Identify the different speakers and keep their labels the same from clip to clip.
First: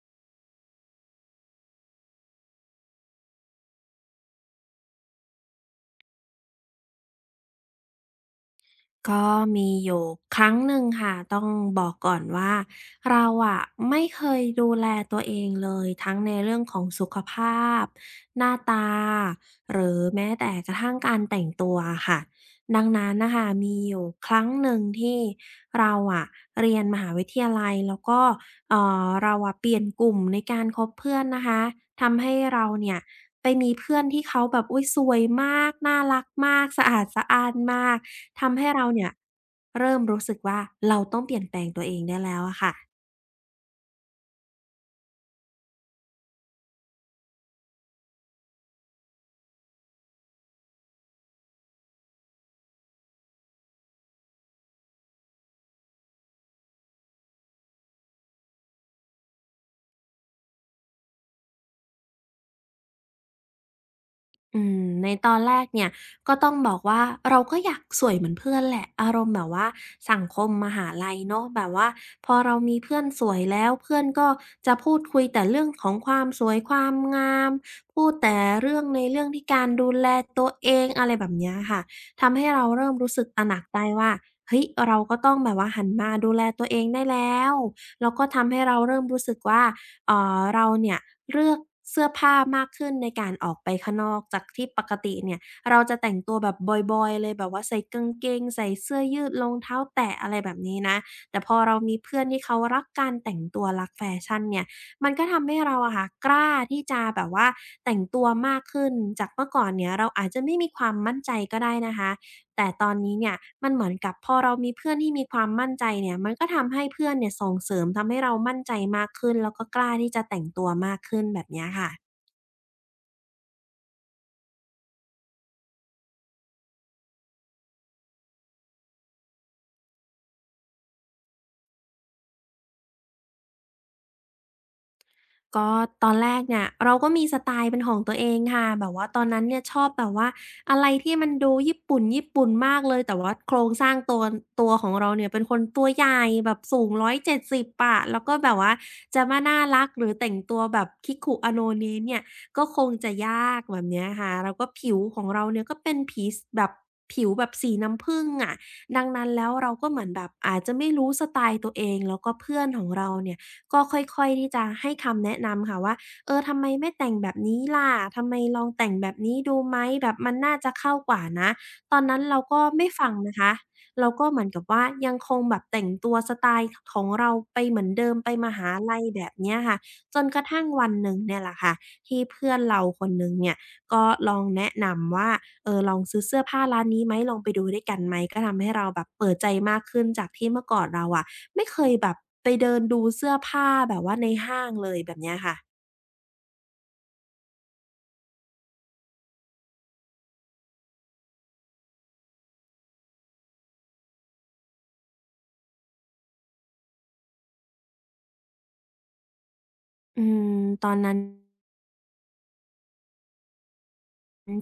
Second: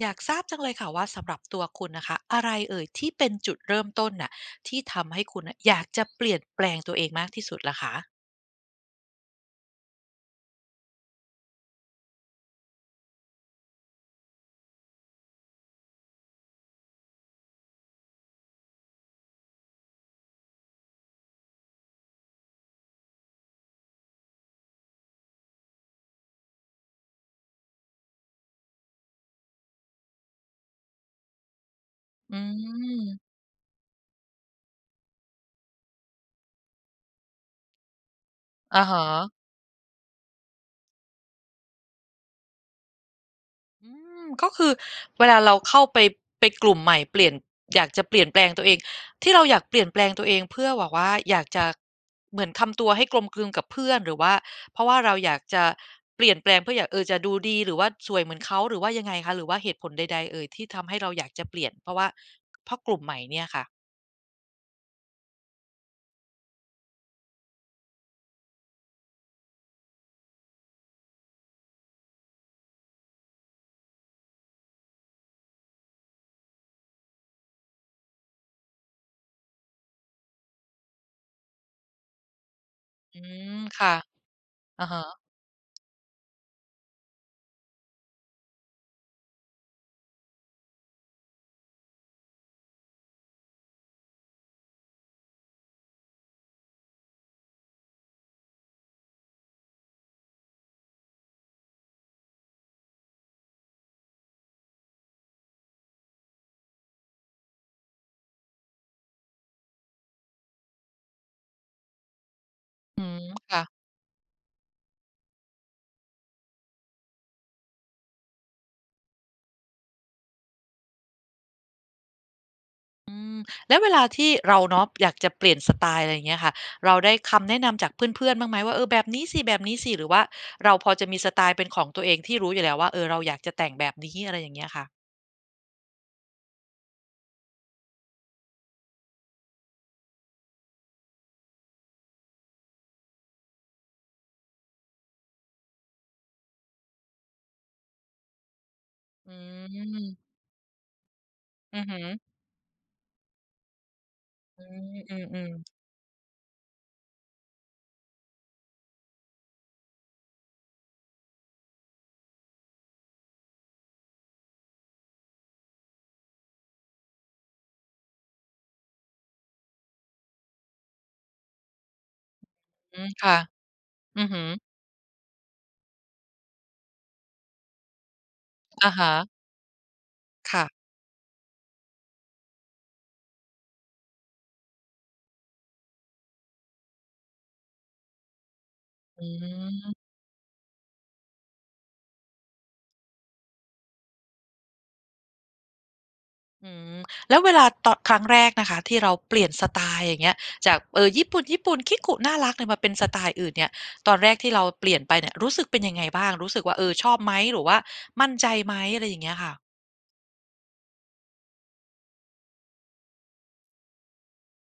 Speaker 1: อยากทราบจังเลยค่ะว่าสำหรับตัวคุณนะคะอะไรเอ่ยที่เป็นจุดเริ่มต้นน่ะที่ทำให้คุณน่ะอยากจะเปลี่ยนแปลงตัวเองมากที่สุดล่ะคะ
Speaker 2: ก็มีอยู่ครั้งหนึ่งค่ะต้องบอกก่อนว่าเราอะไม่เคยดูแลตัวเองเลยทั้งในเรื่องของสุขภาพหน้าตาหรือแม้แต่กระทั่งการแต่งตัวอะค่ะดังนั้นน่ะค่ะมีอยู่ครั้งหนึ่งที่เราอะเรียนมหาวิทยาลัยแล้วก็เราอะเปลี่ยนกลุ่มในการคบเพื่อนนะคะทำให้
Speaker 1: อื
Speaker 2: เราเนี่ย
Speaker 1: ม
Speaker 2: ไปมีเพื่อนที่เขาแบบอุ๊ยสวยมากน่ารักมากสะอาดสะอ้านมากทำให้
Speaker 1: อะ
Speaker 2: เรา
Speaker 1: ฮะ
Speaker 2: เนี่ยเริ่มรู้สึกว่าเราต้องเปลี่ยนแปลงตัวเองได้แล้วอะค่ะ
Speaker 1: อืมก็คือเวลาเราเข้าไปกลุ่มใหม่เปลี่ยนอยากจะเปลี่ยนแปลงตัวเองที่เราอยากเปลี่ยนแปลงตัวเองเพื่อแบบว่าอยากจะเหมือนทำตัวให้กลมกลืนกับเพื่อนหรือว่าเพราะว่าเราอยากจะเปลี่ยนแปลงเพื่ออยากจะดูดีหรือว่าสวยเหมือนเขาหรือว่ายังไงคะหรือว่าเหตุผลใดๆเอ่ยที่ทำให้เราอยากจะเปลี่ยนเพราะว่าเพราะกลุ่มใหม่เนี่ยค่ะ
Speaker 2: อืมในตอนแรกเนี่ยก็ต้องบอกว่าเราก็อยากสวยเหมือนเพื่อนแหละอารมณ์แบบว่าสังคมมหาลัยเนาะแบบว่าพอเรามีเพื่อนสวยแล้วเพื่อนก็จะพูดคุยแต่เรื่องของความสวยความงามพูดแต่เรื่องในเรื่องที่การดูแลตัวเองอะไรแบบเนี้ยค่ะทำให้เราเริ่มรู้
Speaker 1: อื
Speaker 2: สึกตระห
Speaker 1: ม
Speaker 2: นักได้
Speaker 1: ค่ะ
Speaker 2: ว่าเฮ้ย
Speaker 1: อะ
Speaker 2: เรา
Speaker 1: ฮะ
Speaker 2: ก็ต้องแบบว่าหันมาดูแลตัวเองได้แล้วแล้วก็ทำให้เราเริ่มรู้สึกว่า เราเนี่ยเลือกเสื้อผ้ามากขึ้นในการออกไปข้างนอกจากที่ปกติเนี่ยเราจะแต่งตัวแบบบอยๆเลยแบบว่าใส่กางเกงใส่เสื้อยืดรองเท้าแตะอะไรแบบนี้นะแต่พอเรามีเพื่อนที่เขารักการแต่งตัวรักแฟชั่นเนี่ยมันก็ทำให้เราอะค่ะกล้าที่จะแบบว่าแต่งตัวมากขึ้นจากเมื่อก่อนเนี่ยเราอาจจะไม่มีความมั่นใจก็ได้นะคะ แต่ตอน
Speaker 1: อื
Speaker 2: นี้
Speaker 1: ม
Speaker 2: เนี่ย
Speaker 1: ค่ะ
Speaker 2: มันเหมือนกับพอเรามีเพื่อนที่มีความมั่นใจเนี่ยมันก็ทำให้เพื่อนเนี่ยส่งเสริมทำให้เรามั่นใจมากขึ้นแล้วก็กล้าที่จะแต่งตัวมากขึ้นแบบเนี้ยค่ะ
Speaker 1: อืมแล้วเวลาที่เราเนาะอยากจะเปลี่ยนสไตล์อะไรอย่างเงี้ยค่ะเราได้คำแนะนำจากเพื่อนๆบ้างไหมว่าเออแบบนี้สิแบบนี้สิหรือว่าเราพอจะมีสไตล์เป็นของตัวเองที่รู้อยู่แล้วว่าเออเราอยากจะแต่งแบบนี้อะไรอย่างเงี้ยค่ะ
Speaker 2: ก็ตอนแรกเนี่ยเราก็มีสไตล์เป็นของตัวเองค่ะแบบว่าตอนนั้นเนี่ยชอบแบบว่าอะไรที่มันดูญี่ปุ่นญี่ปุ่นมากเลยแต่ว่าโครงสร้างตัวของเราเนี่ยเป็นคนตัวใหญ่แบบสูงร้อยเจ็ดส7 0อะแล้วก็แบบว่าจะ
Speaker 1: อื
Speaker 2: มาน่ารักหรือแต่
Speaker 1: ม
Speaker 2: งตัวแบบ Kiku Ano Ne
Speaker 1: อือฮึ
Speaker 2: เนะเนี่ยก็คงจะยากแบบเนี้ยค่ะแล้ว
Speaker 1: อื
Speaker 2: ก็
Speaker 1: ม
Speaker 2: ผิวของ
Speaker 1: อื
Speaker 2: เรา
Speaker 1: ม
Speaker 2: เนี่ยก็
Speaker 1: ๆ
Speaker 2: เป็นผีสแบบผิวแบบสีน้ำผึ้งอะดังนั้นแล้วเราก็เหมือนแบบอาจจะไม่รู้สไตล์ตัวเองแล้วก็เพื่อนของเราเนี่ย ก็ค่อยๆที่จะให้คำแนะนำค่ะว่าเออทำไมไม่แต่งแบบนี้ล่ะทำไมลองแต่งแบบนี้ดูไหมแบบมันน่าจะเข้ากว่านะตอนนั้นเราก็ไม่
Speaker 1: อื
Speaker 2: ฟั
Speaker 1: ม
Speaker 2: งนะ
Speaker 1: ค่ะ
Speaker 2: คะเรา
Speaker 1: อื
Speaker 2: ก็
Speaker 1: อ
Speaker 2: เห
Speaker 1: ฮึ
Speaker 2: มือนกับว่ายังคงแบบแต่งตัวสไตล์ของเราไปเหมือนเดิมไปมหา
Speaker 1: อะ
Speaker 2: ลัย
Speaker 1: ฮะ
Speaker 2: แบบเนี้ยค่ะจนกระทั่
Speaker 1: ค่ะ
Speaker 2: งวันหนึ่งเนี่ยแหละค่ะที่เพื่อนเราคนหนึ่งเนี่ยก็ลองแนะนำว่าเออลองซื้อเสื้อผ้าร้านนี้ไหมลองไปดูด้วยกันไหมก็ทำให้เราแบบ
Speaker 1: อื
Speaker 2: เปิดใจมาก
Speaker 1: ม
Speaker 2: ขึ้นจากที่เมื่อก่อนเราอะ ไม่เคยแบบไปเดินดูเสื้อผ้าแบบว่าในห้างเลยแบบเนี้ยค่ะ
Speaker 1: อืมแล้วเวลาตอนครั้งแรกนะคะที่เราเปลี่ยนสไตล์อย่างเงี้ยจากญี่ปุ่นญี่ปุ่นคิกุน่ารักเนี่ยมาเป็นสไตล์อื่นเนี่ยตอนแรกที่เราเปลี่ยนไปเนี่ยรู้สึกเป็นยังไงบ้างรู้สึกว่าเออชอบไหมหรือว่ามั่นใจไหมอะไรอย่างเงี้ยค่ะ
Speaker 2: อืมตอนนั้น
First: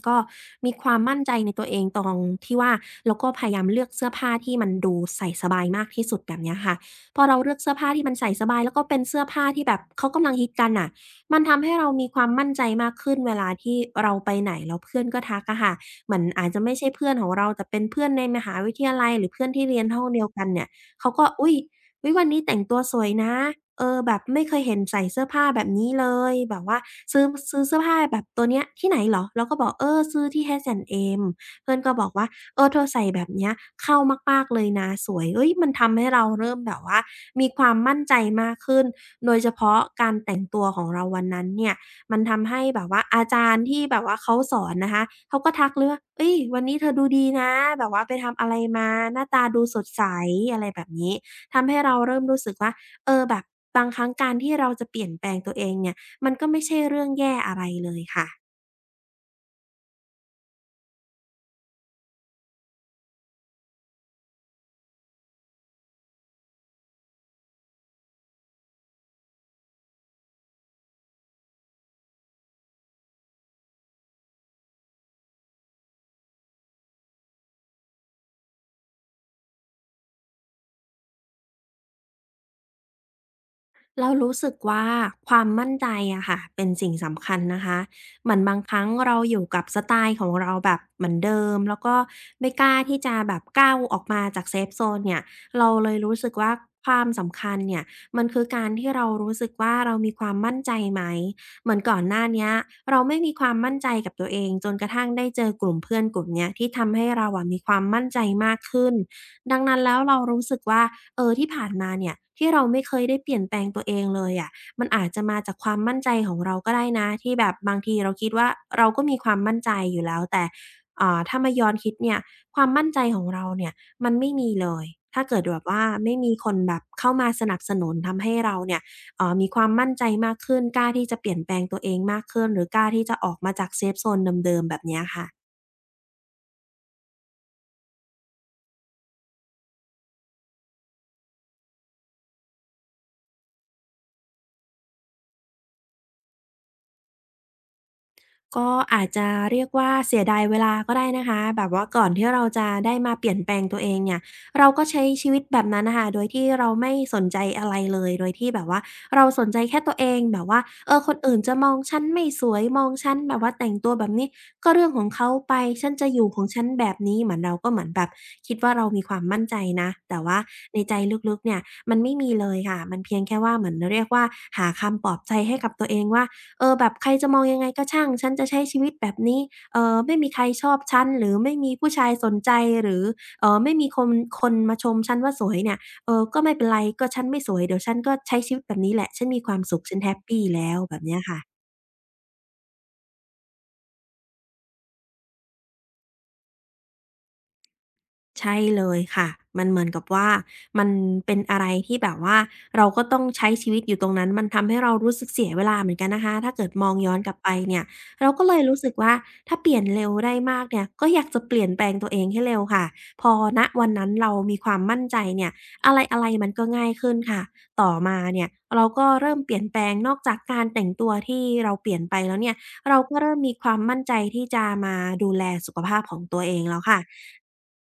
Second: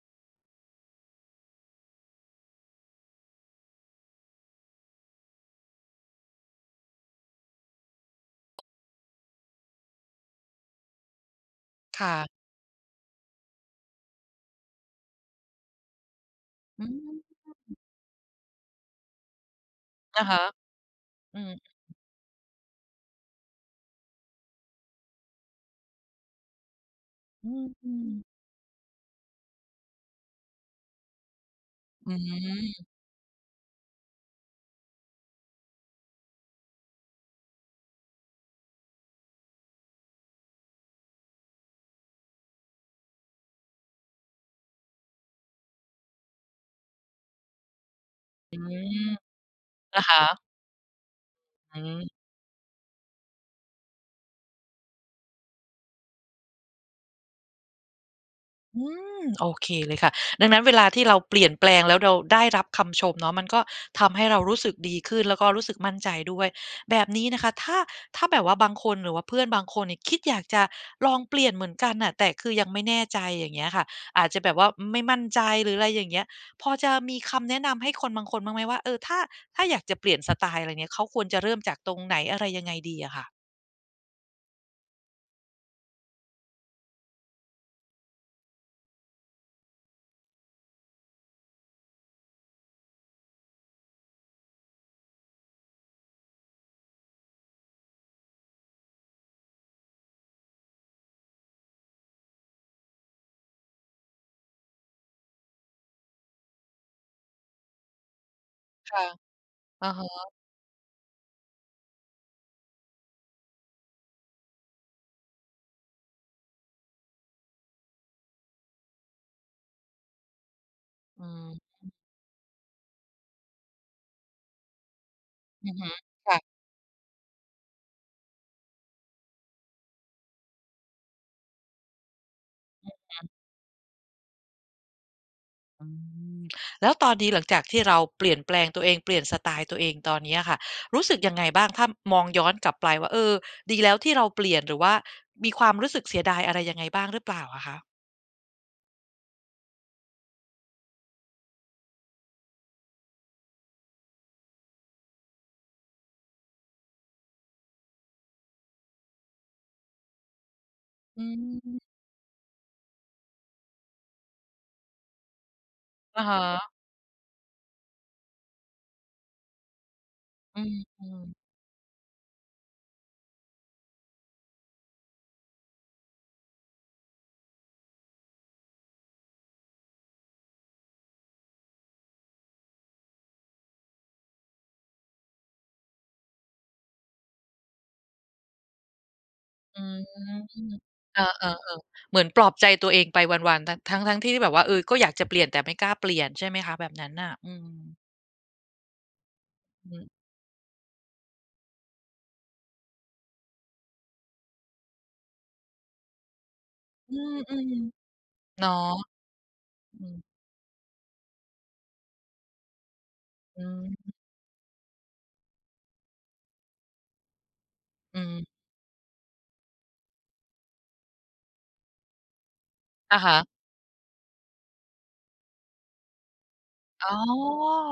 Speaker 2: ก็มีความมั่นใจในตัวเองตรงที่ว่าเราก็พยายามเลือกเสื้อผ้าที่มันดูใส่สบายมากที่สุดแบบเนี้ยค่ะพอเราเลือกเสื้อผ้าที่มันใส่สบายแล้วก็เป็นเสื้อผ้าที่แบบเขากำลังฮิตกันน่ะมันทำให้เรามีความ
Speaker 1: ค่ะ
Speaker 2: มั่นใจมากขึ้นเวลาที่เราไปไหนแล้วเพื่อนก็ทักอะค่ะเหมือนอาจจะไม่
Speaker 1: อื
Speaker 2: ใช่เพื่อน
Speaker 1: ม
Speaker 2: ของเราแต่เป็นเพื่อนในมหาวิทยาลัยหรือเพื่อนที่เรียนห้องเดี
Speaker 1: อะ
Speaker 2: ยวกั
Speaker 1: ฮะ
Speaker 2: นเนี่ยเขาก็
Speaker 1: อื
Speaker 2: อุ๊
Speaker 1: ม
Speaker 2: ย วิยวันนี้แต่งตัวสวยนะเออแบบไม่เคยเห็นใส่เสื้อผ้าแบบนี้เลยแบบว่าซื้อ
Speaker 1: อื
Speaker 2: ซื้อ
Speaker 1: ม
Speaker 2: เสื้อ
Speaker 1: อื
Speaker 2: ผ้า
Speaker 1: ม
Speaker 2: แบบตัวเนี้ยที่ไหนเหรอเราก็บอกเออซื้อที่ H&M" เพื่อนก็บอ
Speaker 1: อื
Speaker 2: กว่าเออเธ
Speaker 1: ม
Speaker 2: อใส่แบบเนี้ยเข้ามากๆเลยนะสวยเฮ้ยมันทำให้เราเริ่มแบบว่ามีความมั่นใจมากขึ้นโดยเฉพาะการแต่งตัวของเราวันนั้นเนี่ยมันทำให้แบบว่าอาจารย์ที่แบบว่าเขาสอนนะคะเขาก็ทักเลยว่าเฮ้ยวันนี้เธอดูดีนะแบบว่าไปทำอะไร
Speaker 1: อม
Speaker 2: มาหน้าตาดูสดใส
Speaker 1: อะฮะ
Speaker 2: อะไรแบบนี้ ทำ
Speaker 1: อื
Speaker 2: ให้เราเริ่ม
Speaker 1: ม
Speaker 2: รู้สึกว่าเออแบบบางครั้งการที่เราจะเปลี่ยนแปลงตัวเองเนี่ยมันก็ไม่ใช่เรื่องแย่อะไรเลยค่ะ
Speaker 1: อืมโอเคเลยค่ะดังนั้นเวลาที่เราเปลี่ยนแปลงแล้วเราได้รับคำชมเนาะมันก็ทำให้เรารู้สึกดีขึ้นแล้วก็รู้สึกมั่นใจด้วยแบบนี้นะคะถ้าแบบว่าบางคนหรือว่าเพื่อนบางคนเนี่ยคิดอยากจะลองเปลี่ยนเหมือนกันน่ะแต่คือยังไม่แน่ใจอย่างเงี้ยค่ะอาจจะแบบว่าไม่มั่นใจหรืออะไรอย่างเงี้ยพอจะมีคำแนะนำให้คนบางคนบ้างไหมว่าเออถ้าอยากจะเปลี่ยนสไตล์อะไรเงี้ยเขาควรจะเริ่มจากตรงไหนอะไรยังไงดีอะค่ะ
Speaker 2: เรารู้สึกว่าความมั่นใจอะค่ะเป็นสิ่งสำคัญนะคะเหมือนบางครั้งเราอยู่กับสไตล์ของเราแบบเหมือนเดิมแล้วก็ไม่กล้าที่จะแบบก้าวออกมาจากเซฟโซนเนี่ยเราเลยรู้สึกว่าความสำคัญเนี่ยมันคือการที่เรารู้สึกว่าเรามีความมั่นใจไหมเหมือนก่อนหน้าเนี้ยเราไม่มีความมั่นใจกับตัวเองจนกระทั่งได้เจอกลุ่มเพื่อนกลุ่มเนี้ยที่ทำให้เราอะมีความมั่นใจมากขึ้น
Speaker 1: ค่ะ
Speaker 2: ดังนั้น
Speaker 1: อะ
Speaker 2: แล้วเรา
Speaker 1: ฮะ
Speaker 2: รู้สึกว่าเออที่ผ่านมาเนี่ยที่เราไม่เคยได้เปลี่ยนแปลงตัวเองเลยอะมันอาจจะมาจากความมั่นใจของเราก็ได้นะที่แบบบางทีเราคิดว่าเราก็มีความมั่นใจอยู่แล้วแต่
Speaker 1: อื
Speaker 2: ถ้ามา
Speaker 1: ม
Speaker 2: ย้อนคิดเนี่ยความมั่นใจของเราเนี่ยมันไม่มีเลยถ้าเกิดแบบ
Speaker 1: อือ
Speaker 2: ว่า
Speaker 1: ฮึ
Speaker 2: ไม่มีคน
Speaker 1: ค่ะ
Speaker 2: แบบเข้ามาสนับสนุนทำให้เราเนี่ยมีความมั่นใจมากขึ้นกล้าที่จะเปลี่ยนแปลงตัวเองมากขึ้นหรือกล้าที่จะออกมาจากเซฟโซนเดิมๆแบบเนี้ยค่ะ
Speaker 1: อืมแล้วตอนนี้หลังจากที่เราเปลี่ยนแปลงตัวเองเปลี่ยนสไตล์ตัวเองตอนเนี้ยค่ะรู้สึกยังไงบ้างถ้ามองย้อนกลับไปว่าเออดีแล้วที่เราเปลี่ยนหรือว่ามีความรู้สึกเสียดายอะไรยังไงบ้างหรือเปล่าอะคะ
Speaker 2: ก็อาจจะเรียกว่าเสียดายเวลาก็ได้นะคะแบบว่าก่อนที่เราจะได้มาเปลี่ยนแปลงตัวเองเนี่ยเราก็ใช้ชีวิตแบบนั้นนะคะโดยที่เราไม่สนใจอะไรเลยโดยที่แบบว่าเราสนใจแค่ตัวเองแบบว่าเออคน
Speaker 1: อื
Speaker 2: อื่นจะมอง
Speaker 1: ม
Speaker 2: ฉันไม่สวยมองฉันแบบว่าแต่งตัวแบบนี้ก็เรื่องของเขาไปฉันจะอ
Speaker 1: อะ
Speaker 2: ยู่ของฉัน
Speaker 1: ฮะ
Speaker 2: แบบนี้เหมือนเราก็เหมือนแบบคิดว่าเรามีความมั่นใจนะแต่ว่า
Speaker 1: อื
Speaker 2: ในใจ
Speaker 1: ม
Speaker 2: ลึกๆ
Speaker 1: ๆ
Speaker 2: เนี่ยมันไม่มีเลยค่ะมันเพียงแค่ว่าเหมือนเรียกว่าหาคำปลอบใจให้กับตัวเองว่า เออแบบใครจะมองยังไงก็ช่างฉันจะใช้ชีวิตแบบนี้ไม่มีใครชอบฉันหรือไม่มีผู้ชายสนใจหรือไม่มีคนมาชมฉันว่าสวยเนี่ยเออก็ไม่เป็นไรก็ฉันไม่สวยเดี๋ยวฉันก็ใช้ชีวิตแบบนี้แหละฉันมีความสุ
Speaker 1: อื
Speaker 2: ขฉันแฮป
Speaker 1: ม
Speaker 2: ปีแล้วแบบเนี้
Speaker 1: เอ
Speaker 2: ยค่ะ
Speaker 1: อๆๆเหมือนปลอบใจตัวเองไปวันๆทั้งๆที่แบบว่าเออก็อยากจะเปลี่ยนแต่ไม่กล้าเปลี่ยนใช่ไหมคะแบบนั้นน่ะอืม
Speaker 2: ใช่เลยค่ะมันเหมือน
Speaker 1: อื
Speaker 2: กับ
Speaker 1: ม
Speaker 2: ว่ามันเป็นอะไรที่แบบว่าเราก็ต้องใช้ชีวิตอยู่ตรงนั้นมันทำให้เรารู้สึกเสียเวลาเหมือนกันนะคะถ้าเกิดมองย้อ
Speaker 1: อื
Speaker 2: นกลับไป
Speaker 1: ม
Speaker 2: เนี่ยเราก็เล
Speaker 1: ๆ
Speaker 2: ย
Speaker 1: เนา
Speaker 2: รู้สึก
Speaker 1: ะ
Speaker 2: ว่าถ้าเปลี่ยนเร็
Speaker 1: อื
Speaker 2: วได้
Speaker 1: ม
Speaker 2: มากเนี่ยก็อยากจะเปลี่ยนแปลงตัวเองให้เร็วค่ะพอ
Speaker 1: อ
Speaker 2: ณวันนั้น
Speaker 1: ืม
Speaker 2: เรามีความมั่นใจเนี่ยอะไรๆมันก็ง่ายขึ้นค่ะต่อมา
Speaker 1: อื
Speaker 2: เนี่ย
Speaker 1: ม
Speaker 2: เราก็เริ่มเปลี่ยนแปลงนอกจากการแต่งตัวที่เราเปลี่ยนไปแล้วเนี่ยเราก็
Speaker 1: อะ
Speaker 2: เริ่
Speaker 1: ฮะ
Speaker 2: มมีความมั่นใจที่จะมาดูแลสุขภาพของตัวเองแล้วค่ะ
Speaker 1: อ๋อ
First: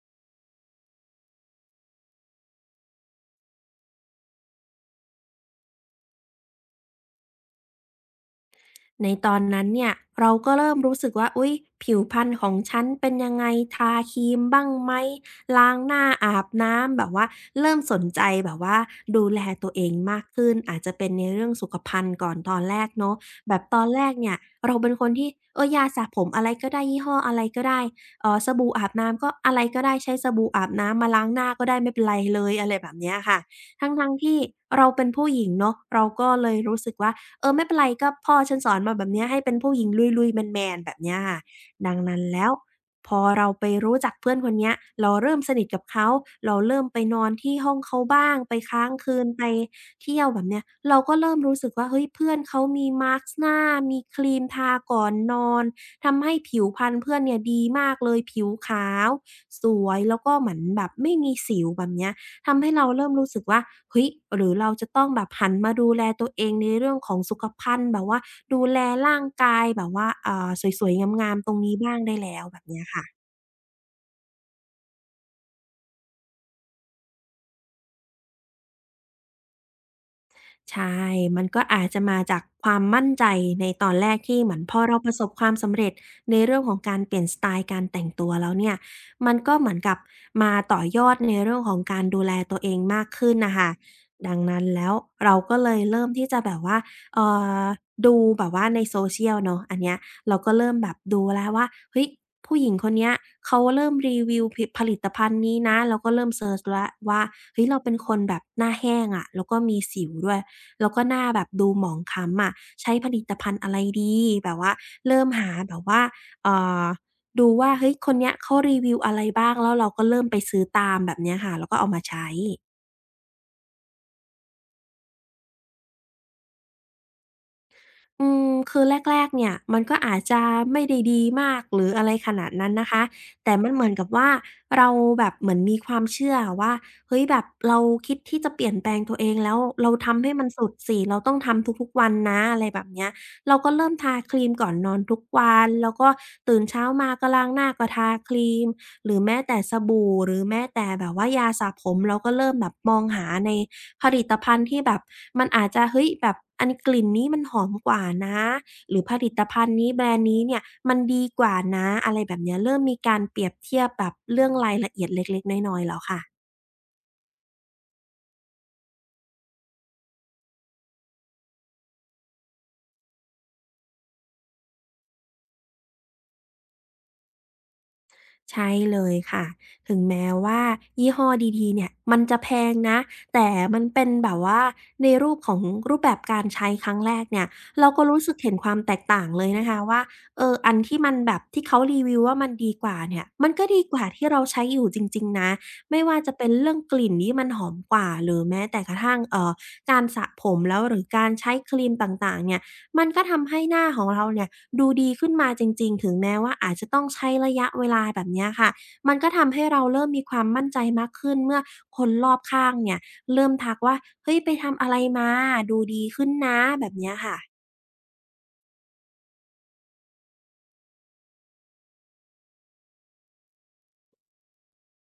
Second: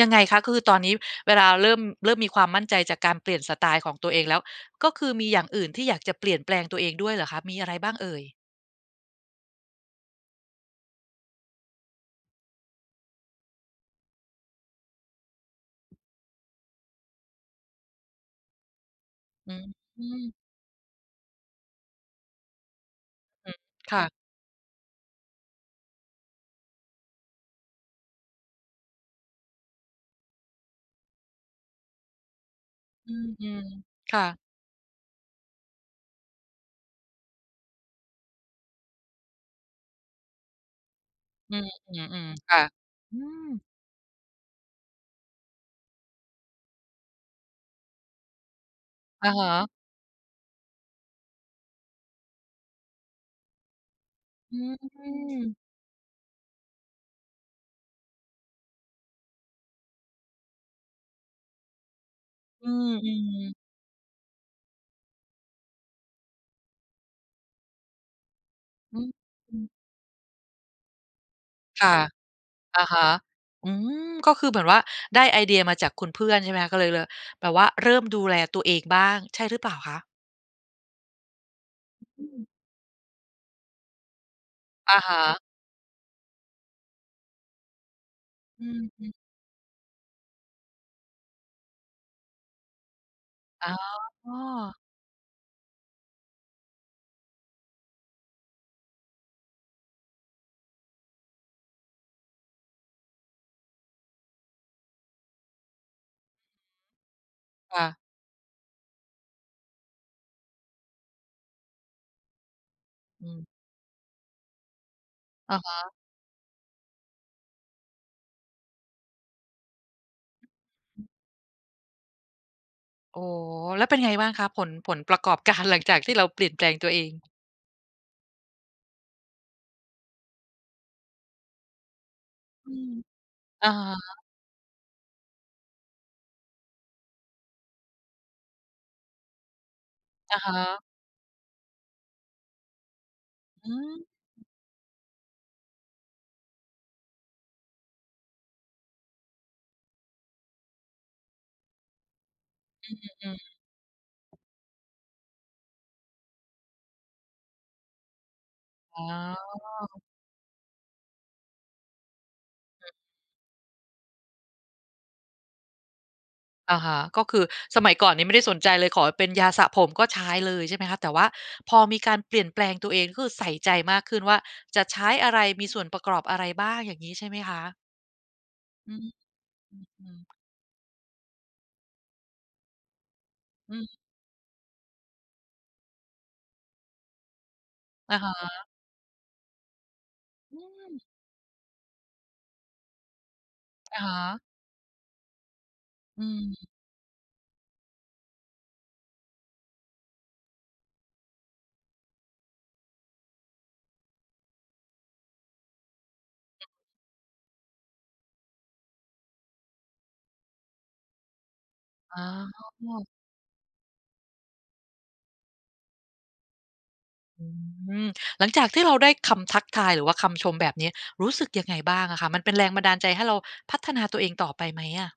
Speaker 1: ยังไงคะคือตอนนี้เวลาเริ่มมีความมั่นใจจากการเปลี่ยนสไตล์ของตัวเองแล้ว ก็คือมีอย่างอื่นที่อยากจะเปลี่ยนแปลงตัวเองด้วยเหรอคะมีอะไรบ้างเอ่ย
Speaker 2: ในตอนนั้นเนี่ยเราก็เริ่มรู้สึกว่าอุ๊ยผิวพรรณของฉันเป็นยังไงทาครีมบ้างไหมล้างหน้าอาบน้ำแบบว่าเริ่มสนใจแบบว่าดูแล
Speaker 1: อืม
Speaker 2: ตัวเอง
Speaker 1: อื
Speaker 2: มา
Speaker 1: ม
Speaker 2: กขึ้นอาจจะเป็นในเรื่องสุขภัณฑ์ก่อนตอนแรกเนาะ
Speaker 1: อื
Speaker 2: แบ
Speaker 1: ม
Speaker 2: บตอนแร
Speaker 1: ค่ะ
Speaker 2: กเนี่ยเราเป็นคนที่เออยาสระผมอะไรก็ได้ยี่ห้ออะไรก็ได้สบู่อาบน้ำก็อะไรก็ได้ใช้สบู่อาบน้ำมาล้างหน้าก็ได้ไม่เป็นไรเลยอะไรแบบ
Speaker 1: อื
Speaker 2: เนี้ยค่ะ
Speaker 1: ม
Speaker 2: ทั้ง
Speaker 1: ๆ
Speaker 2: ๆที่
Speaker 1: ค่ะ
Speaker 2: เราเป็นผู้หญิงเนาะเราก็เลยรู้สึกว่า เออไม่เป็นไรก็พ่อฉันสอนมาแบบเนี้ยให้เป็นผู้หญิงลุยๆแมนๆแบบเนี้ยค่ะ
Speaker 1: อืมอ
Speaker 2: ดัง
Speaker 1: ื
Speaker 2: นั้น
Speaker 1: ม
Speaker 2: แล้
Speaker 1: ๆ
Speaker 2: ว
Speaker 1: ค่ะ
Speaker 2: พ
Speaker 1: อื
Speaker 2: อ
Speaker 1: ม
Speaker 2: เราไปรู้จักเพื่อนคนเนี้ยเราเริ่มสนิทกับเขาเราเริ่มไปนอนที่ห้องเขาบ้างไปค้างคืน
Speaker 1: อะ
Speaker 2: ไป
Speaker 1: ฮะ
Speaker 2: เที่ยวแบบเนี้ยเราก็เริ่มรู้สึกว่าเฮ้ยเพื่อนเขามีมาสก์หน้ามีครีม
Speaker 1: อื
Speaker 2: ทา
Speaker 1: ม
Speaker 2: ก่อนนอนทำให้ผิวพรรณเพื่อนเนี่ยดีมากเลยผิวขาวสวยแล้วก็เหมือนแบบไม่มีสิวแบบเนี้ย ทำ
Speaker 1: อื
Speaker 2: ให้เราเริ่มรู้สึก
Speaker 1: ม
Speaker 2: ว่า
Speaker 1: ๆ
Speaker 2: เฮ้ยหรือเราจะต้องแบบหันมาดูแลตัวเองในเรื่องของสุขภัณฑ์แบบว่าดูแล
Speaker 1: อืม
Speaker 2: ร่าง
Speaker 1: อื
Speaker 2: กาย
Speaker 1: ม
Speaker 2: แบบว่าสวยๆงามๆตรงนี้บ้า
Speaker 1: ค่ะ
Speaker 2: งได้แล้วแบบเนี้ย
Speaker 1: อะ
Speaker 2: ค่ะ
Speaker 1: ฮะอืมก็คือเหมือนว่าได้ไอเดียมาจากคุณเพื่อนใช่ไหมคะก็เลยลแบบว่าเริ่มดูแลตัวเองบ้างใช่หรือเปล่าคะ
Speaker 2: ใช่มันก็อาจจะมา
Speaker 1: อื
Speaker 2: จากค
Speaker 1: ม
Speaker 2: วามมั่นใจในตอนแรกที่เหมือนพอเรา
Speaker 1: อะ
Speaker 2: ประส
Speaker 1: ฮะ
Speaker 2: บความสำเร็จในเรื่องของการเปลี่ยนสไตล์การแต่งตัวแล้วเนี่ย
Speaker 1: อืม
Speaker 2: มันก็เหมือนกับมาต่อยอดในเรื่องของการดูแลตัวเองมากขึ้นน่ะ
Speaker 1: ๆอ๋
Speaker 2: ค่ะ
Speaker 1: อ
Speaker 2: ดังนั้นแล้วเราก็เลยเริ่มที่จะแบบว่าเอ่อดูแบบว่าใน social เนาะอันเนี้ยเราก็เริ่มแบบดูแล้วว่าเฮ้ยผู้หญิงคนเนี้ยเขาเริ่มรีวิวผลิผลิตภัณฑ์นี้นะเราก็เริ่มเซิร์ชแล้วว่า เฮ้ยเรา
Speaker 1: ค่ะ
Speaker 2: เป็นคนแบบหน้าแห้งอะแล้วก็มีสิวด้วย แล้วก็หน้าแบบดูหมองคล้ำอะใช้ผลิ
Speaker 1: อื
Speaker 2: ต
Speaker 1: ม
Speaker 2: ภัณฑ์อะไรดีแบบว่าเริ่มหา
Speaker 1: อะ
Speaker 2: แบบ
Speaker 1: ฮะ
Speaker 2: ว่าเอ่อดูว่าเฮ้ยคนเนี้ยเขารีวิวอะไรบ้างแล้วเราก็เริ่มไปซื้อตามแบบเนี้ยค่ะแล้วก็เอามาใช้
Speaker 1: โอ้โฮแล้วเป็นไงบ้างคะผลประกอบการ หลังจากที่เราเปลี่ยนแปลงตัวเอง
Speaker 2: อืมคือแรกๆเนี่ยมันก็อาจจะไม่ได้ดีมากหรืออะไรขนาดนั้
Speaker 1: อื
Speaker 2: นนะ
Speaker 1: ม
Speaker 2: คะแต่มั
Speaker 1: อะ
Speaker 2: นเหมือนกับ
Speaker 1: ฮะ
Speaker 2: ว่าเราแบบเหมือนมีความเชื่ออะว่าเฮ้ยแบบเราคิดที่จะเปลี่ยนแปลงตัวเองแล้วเราทำให้
Speaker 1: อะ
Speaker 2: มันสุด
Speaker 1: ฮะ
Speaker 2: สิเราต้องทำทุกๆวันนะอะไรแบบเนี้ยเราก็
Speaker 1: อื
Speaker 2: เริ่ม
Speaker 1: ม
Speaker 2: ทาครีมก่อนนอนทุกวันแล้วก็ตื่นเช้ามาก็ล้างหน้าก็ทาครีมหรือแม้แต่สบู่หรือแม้แต่แบบว่ายาสระผมเราก็เริ่มแบบมองหา
Speaker 1: อืม
Speaker 2: ใน ผลิตภัณฑ์ที่แบบมันอาจจะเฮ้ยแบบอันกลิ่นนี้มันหอมกว่านะหรื
Speaker 1: อ๋
Speaker 2: อ
Speaker 1: อ
Speaker 2: ผลิตภัณฑ์นี้แบรนด์นี้เนี่ยมันดีกว่านะอะไรแบบเนี้ยเริ่มมีการเปรียบเทียบแบบเรื่องรายละเอียดเล็กๆน้อยๆแล้วค่ะ
Speaker 1: อะฮะก็คือสมัยก่อนนี้ไม่ได้สนใจเลยขอเป็นยาสระผมก็ใช้เลยใช่ไหมคะแต่ว่าพอมีการเปลี่ยนแปลงตัวเองก็คือใส่ใจมากขึ้นว่าจะใช้อะไรมีส่วนประกอบอะไรบ้างอย่างงี้ใช่ไหมคะ
Speaker 2: ใช่
Speaker 1: อื
Speaker 2: เลยค่ะถึง
Speaker 1: ม
Speaker 2: แม้
Speaker 1: ๆ
Speaker 2: ว่ายี่ห้อดีๆเนี่ยมันจะแพงนะแต่
Speaker 1: อื
Speaker 2: มัน
Speaker 1: ม
Speaker 2: เป็นแบบว่าในรูปของรูปแบบการใช้ครั้งแรกเนี่ยเราก็
Speaker 1: อะ
Speaker 2: รู้สึก
Speaker 1: ฮะ
Speaker 2: เห็นความแตกต่างเลยนะคะว่าเออ
Speaker 1: อื
Speaker 2: อัน
Speaker 1: ม
Speaker 2: ที่มันแบบที่เขารีวิวว่ามันดีกว่าเนี่ยมันก็ดีก
Speaker 1: อะ
Speaker 2: ว่าที่เรา
Speaker 1: ฮะ
Speaker 2: ใช้อยู่จริงๆนะไม่ว่า
Speaker 1: อื
Speaker 2: จะเป็น
Speaker 1: ม
Speaker 2: เรื่องกลิ่นที่มันหอมกว่าหรือแม้แต่กระทั่งการสระผมแล้วหรือการใช้ครีมต่างๆเนี่ย มันก็ทำให้หน้าของเราเนี่ยดูดีขึ้นมาจริงๆถึงแม้ว่าอาจจะต้องใช้ระยะเวลาแบบเนี้ยค่ะ มันก็ทำให้เราเริ่มมีความมั่นใจมากขึ้นเมื่อคน
Speaker 1: อ๋
Speaker 2: รอบข้า
Speaker 1: อ
Speaker 2: งเนี่ยเริ่มทักว่าเฮ้ยไปทำอะไรมาดูดีขึ้นนะแบบเนี้ยค่ะ
Speaker 1: อืมหลังจากที่เราได้คำทักทายหรือว่าคำชมแบบนี้รู้สึกยังไงบ้างอะคะมันเป็นแรงบันดาลใจให้เราพัฒนาตัวเองต่อไปไหมอะ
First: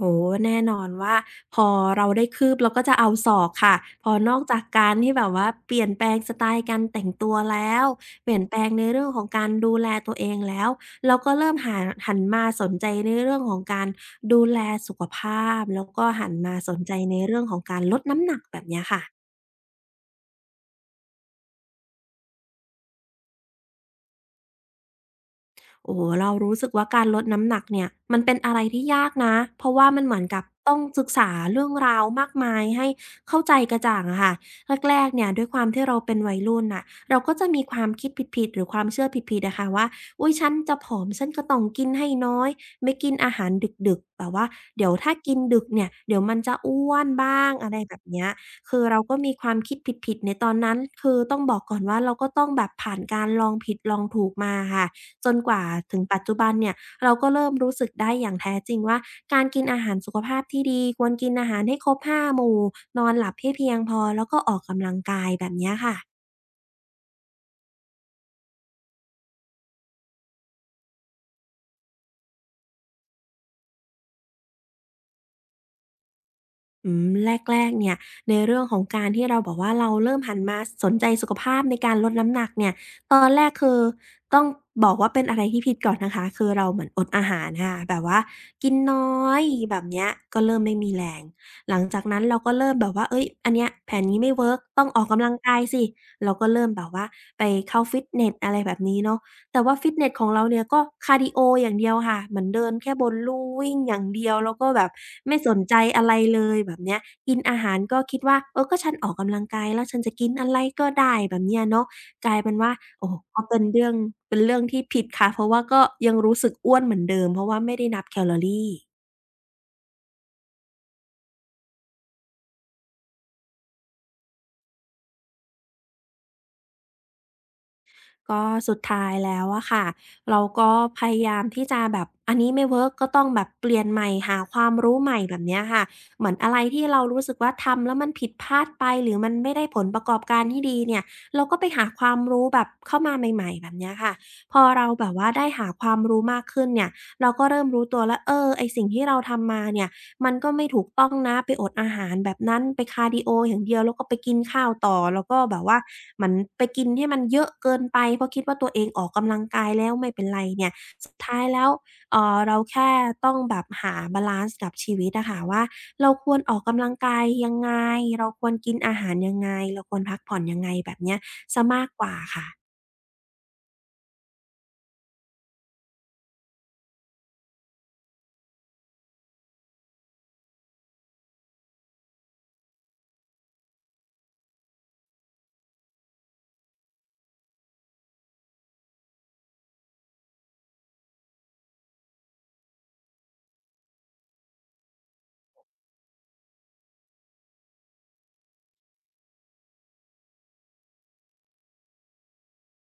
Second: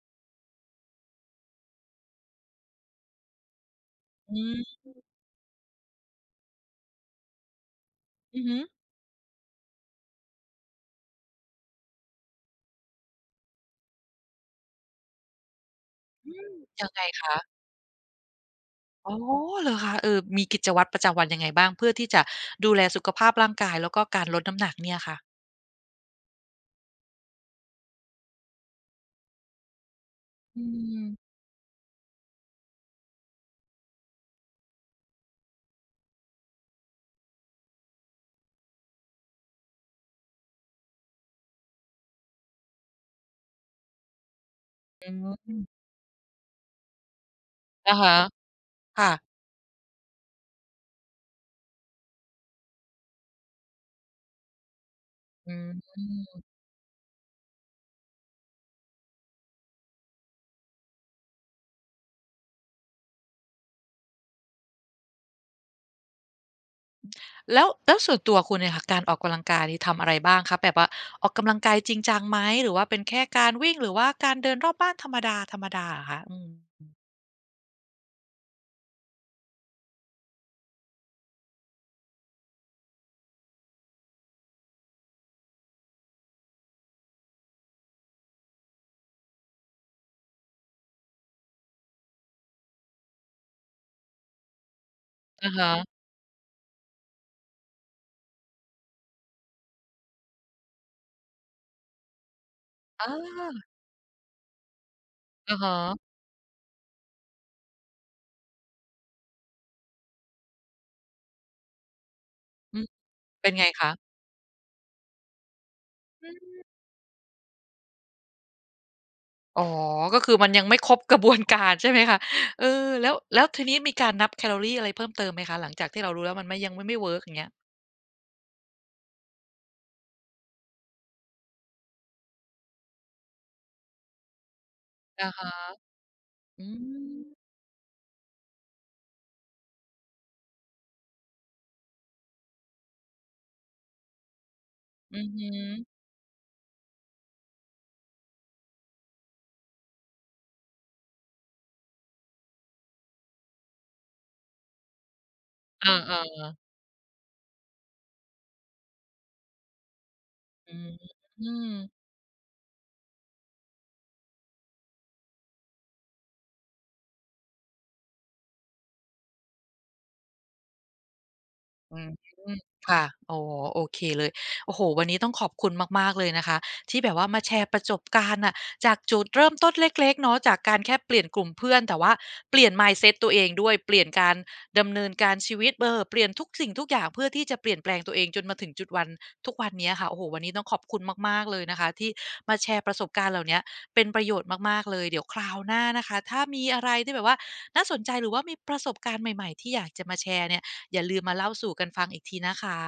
Speaker 2: โอ้โฮแน่นอนว่าพอเราได้คืบเราก็จะเอาศอกค่ะพอน
Speaker 1: อื
Speaker 2: อกจา
Speaker 1: ม
Speaker 2: กการที่แบบว่าเปลี่ยนแปลงสไตล์การแต่งตัวแล้วเปลี่ย
Speaker 1: อื
Speaker 2: น
Speaker 1: อ
Speaker 2: แป
Speaker 1: ฮึ
Speaker 2: ลงในเรื่องของการดูแลตัวเองแล้ว เราก็เริ่มหาหันมาสนใจในเรื่องของการดูแลสุขภาพแล้วก็หัน
Speaker 1: อืม
Speaker 2: มาสน
Speaker 1: ยั
Speaker 2: ใจ
Speaker 1: งไง
Speaker 2: ใน
Speaker 1: คะ
Speaker 2: เรื่องของการลดน้ำหนักแบบเนี้ยค่ะ
Speaker 1: อ๋อเหรอคะเออมีกิจวัตรประจำวันยังไงบ้างเพื่อที่จะดูแลสุขภาพร่างกายแล้วก็การลดน้ำหนักเนี่ยค่ะ
Speaker 2: โอ้โฮเรารู้สึกว่าการลดน้ำหนักเนี่ยมันเป็นอะไรที่ยากนะเพราะว่ามันเหมือนกับ
Speaker 1: อื
Speaker 2: ต้องศึกษา
Speaker 1: ม
Speaker 2: เรื่องราวมากมายให้เข้าใจกระจ่างอะค่ะแรกๆเนี่ยด้วยความที่เราเป็นวัยรุ่นน่ะเราก็จะมีความคิดผิดๆหรือความเชื่อผิดๆอะค่ะว่าอุ๊ยฉันจะผอมฉันก็ต้องกินให้น้อยไม่กินอาหารดึกๆแบบว่าเดี๋ยวถ้า
Speaker 1: อื
Speaker 2: กินดึก
Speaker 1: ม
Speaker 2: เนี่ยเดี๋ยวมันจะอ้วนบ้างอะไรแบ
Speaker 1: อะ
Speaker 2: บ
Speaker 1: ฮะ
Speaker 2: เนี้ยคือเราก็มี
Speaker 1: ค่ะ
Speaker 2: ความคิดผิดๆในตอนนั้นคือต้องบอกก่อนว่าเราก็ต้องแบบผ่านการลองผิดลองถูกมาอะค่ะ จนก
Speaker 1: อื
Speaker 2: ว่า
Speaker 1: ม
Speaker 2: ถึงปัจจุบันเนี่ยเราก็เริ่มรู้สึกได้อย่างแท้จริงว่าการกินอาหารสุขภาพที่ดีควรกินอาหารให้ครบห้าหมู่นอนหลับให้เพียงพอแล้วก็ออกกำลังกายแบบเนี้ยค่ะ
Speaker 1: แล้วส่วนตัวคุณเนี่ยค่ะการออกกำลังกายนี่ทำอะไรบ้างคะแบบว่าออกกำลังกายจริงจังไหมหรือว่าเป็นแค่การวิ่งหรือว่าการเดินรอบบ้านธรรมดาๆเหรอคะอืม
Speaker 2: อืมแรกๆเนี่ยในเรื่องของการที่เราบอกว่าเราเริ่มหันมาสนใจสุขภาพในการลดน้ำหนักเนี่ยตอนแรกคือต้องบอกว่าเป็นอะไรที่ผิดก่อนนะคะ คือเราเหมือนอดอาหารค่ะ แบบว่ากินน้อยแบบเนี้ยก็เริ่มไม่มีแรงหลังจากนั้นเราก็เริ่มแบบว่าเฮ้ยอันเนี้ยแผนนี้ไม่เวิร์กต้องออกกำลัง
Speaker 1: อะ
Speaker 2: กายสิ
Speaker 1: ฮะ
Speaker 2: เราก็เริ่มแบบว่าไปเข้าฟิตเนสอะไรแบบนี้เนาะ แต่ว่าฟิตเนสของเราเนี่ยก็คาร์ดีโออย่างเดียวค่ะเหมือนเดินแค่บ
Speaker 1: อ
Speaker 2: นลู่
Speaker 1: า
Speaker 2: วิ่งอย่างเดียวแล้วก็แบบไม่ส
Speaker 1: อะ
Speaker 2: นใจ
Speaker 1: ฮะ
Speaker 2: อะไรเลยแบบเนี้ยกินอาหารก็คิดว่าเออก็ฉันออกกำลังกายแล้วฉันจะกินอะไรก็ได้แบบเนี้ยเนาะกลายเป็นว่า
Speaker 1: อืม
Speaker 2: โอ้โฮก็
Speaker 1: เป็น
Speaker 2: เป็น
Speaker 1: ไง
Speaker 2: เรื่อ
Speaker 1: คะ
Speaker 2: งเป็นเรื่องที่ผิดค่ะเพราะว่าก็ยัง
Speaker 1: อื
Speaker 2: รู้สึก
Speaker 1: ม
Speaker 2: อ้วนเหมือนเดิมเพราะว่าไม่ได้นับแคลอรี
Speaker 1: อ๋อก็คือมันยังไม่ครบกระบวนการใช่ไหมคะเออแล้วทีนี้มีการนับแคลอรีอะไรเพิ่มเติมไหมคะหลังจากที่เรารู้แล้วมันไม่ยังไม่เวิร์กอย่างเงี้ย
Speaker 2: ก็สุดท้ายแล้วอะค่ะเราก็พยายามที่จะแบบอันนี้ไม่เวิร์กก็ต้องแบบเปลี่ยนใหม่หาความรู้ใหม่
Speaker 1: อะ
Speaker 2: แบบเนี้ย
Speaker 1: ฮะ
Speaker 2: ค่ะเหมือนอะไร
Speaker 1: อื
Speaker 2: ที่เรา
Speaker 1: ม
Speaker 2: รู้สึกว่าทำแล้วมันผิดพลาดไปหรือมันไม่ได้ผลประกอบการที่ดีเนี่ยเราก็ไปหาความรู้แบบเข้ามาใหม่ๆแบบเนี้ยค่ะพอเราแบบ
Speaker 1: อื
Speaker 2: ว่า
Speaker 1: อฮึ
Speaker 2: ได้หาความรู้มากขึ้นเนี่ยเราก็เริ่มรู้ตัวแล้วเออไอ้สิ่งที่เราทำมาเนี่ย มันก็ไม่ถูกต้องนะไปอดอาหารแบบนั้นไปคาร์ดีโออย่างเดียวแล้วก็ไปกินข้าวต่อแล้วก็แบบว่า
Speaker 1: เ
Speaker 2: เหมือน
Speaker 1: ออ
Speaker 2: ไปกินให้มันเยอะเกินไปเพราะคิดว่าตัวเองออกกำลังกายแล้วไม่เป็นไรเนี่
Speaker 1: ๆ
Speaker 2: ย
Speaker 1: อื
Speaker 2: สุดท้ายแล้
Speaker 1: ม
Speaker 2: วเราแค่ต้องแบบหาบาลลันซ์กับชีวิตอะค่ะว่าเราควรออกกำลังกายยังไงเราควรกินอาหารยังไงเราควรพักผ่อนยังไงแบบเนี้ยเสียมาก
Speaker 1: อื
Speaker 2: ก
Speaker 1: ม
Speaker 2: ว่าค่ะ
Speaker 1: ค่ะโอ้โอเคเลยโอ้โฮวันนี้ต้องขอบคุณมากๆเลยนะคะที่แบบว่ามาแชร์ประจบการณ์น่ะจากจุดเริ่มต้นเล็กๆเนาะจากการแค่เปลี่ยนกลุ่มเพื่อนแต่ว่าเปลี่ยน mindset ตัวเองด้วยเปลี่ยนการดำเนินการชีวิตเออเปลี่ยนทุกสิ่งทุกอย่างเพื่อที่จะเปลี่ยนแปลงตัวเองจนมาถึงจุดวันทุกวันเนี้ยค่ะโอ้โฮวันนี้ต้องขอบคุณมากๆเลยนะคะที่มาแชร์ประสบการณ์เหล่าเนี้ยเป็นประโยชน์มากๆเลยเดี๋ยวคราวหน้านะคะถ้ามีอะไรที่แบบว่าน่าสนใจหรือว่ามีประสบการณ์ใหม่ๆที่อยากจะมาแชร์เนี่ย อย่าลืมมาเล่าสู่กันฟังอีกทีนะคะ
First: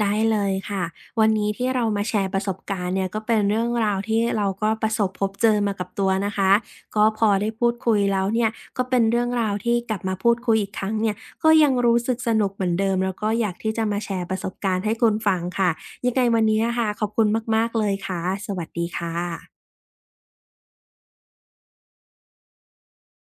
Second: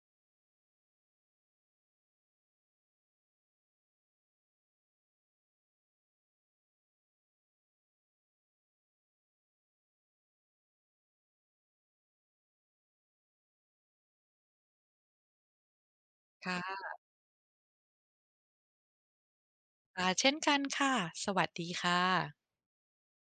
Speaker 2: ได้เลยค่ะวันนี้ที่เรามาแชร์ประสบการณ์เนี่ยก็เป็นเรื่องราวที่เราก็ประสบพบเจอมากับตัวนะคะก็พอได้พูดคุยแล้วเนี่ยก็เป็นเรื่องราวที่กลับมาพูดคุยอีกครั้งเนี่ยก็ยังรู้สึกสนุกเหมือนเดิมแล้วก็อยากที่จะมาแชร์ประสบการณ์ให้คุณฟังค่ะยังไงวันนี้อะค่ะ
Speaker 1: ค่
Speaker 2: ขอบคุณมากๆเลยค่ะสวัสดีค่ะ
Speaker 1: ะเช่นกันค่ะ สวัสดีค่ะ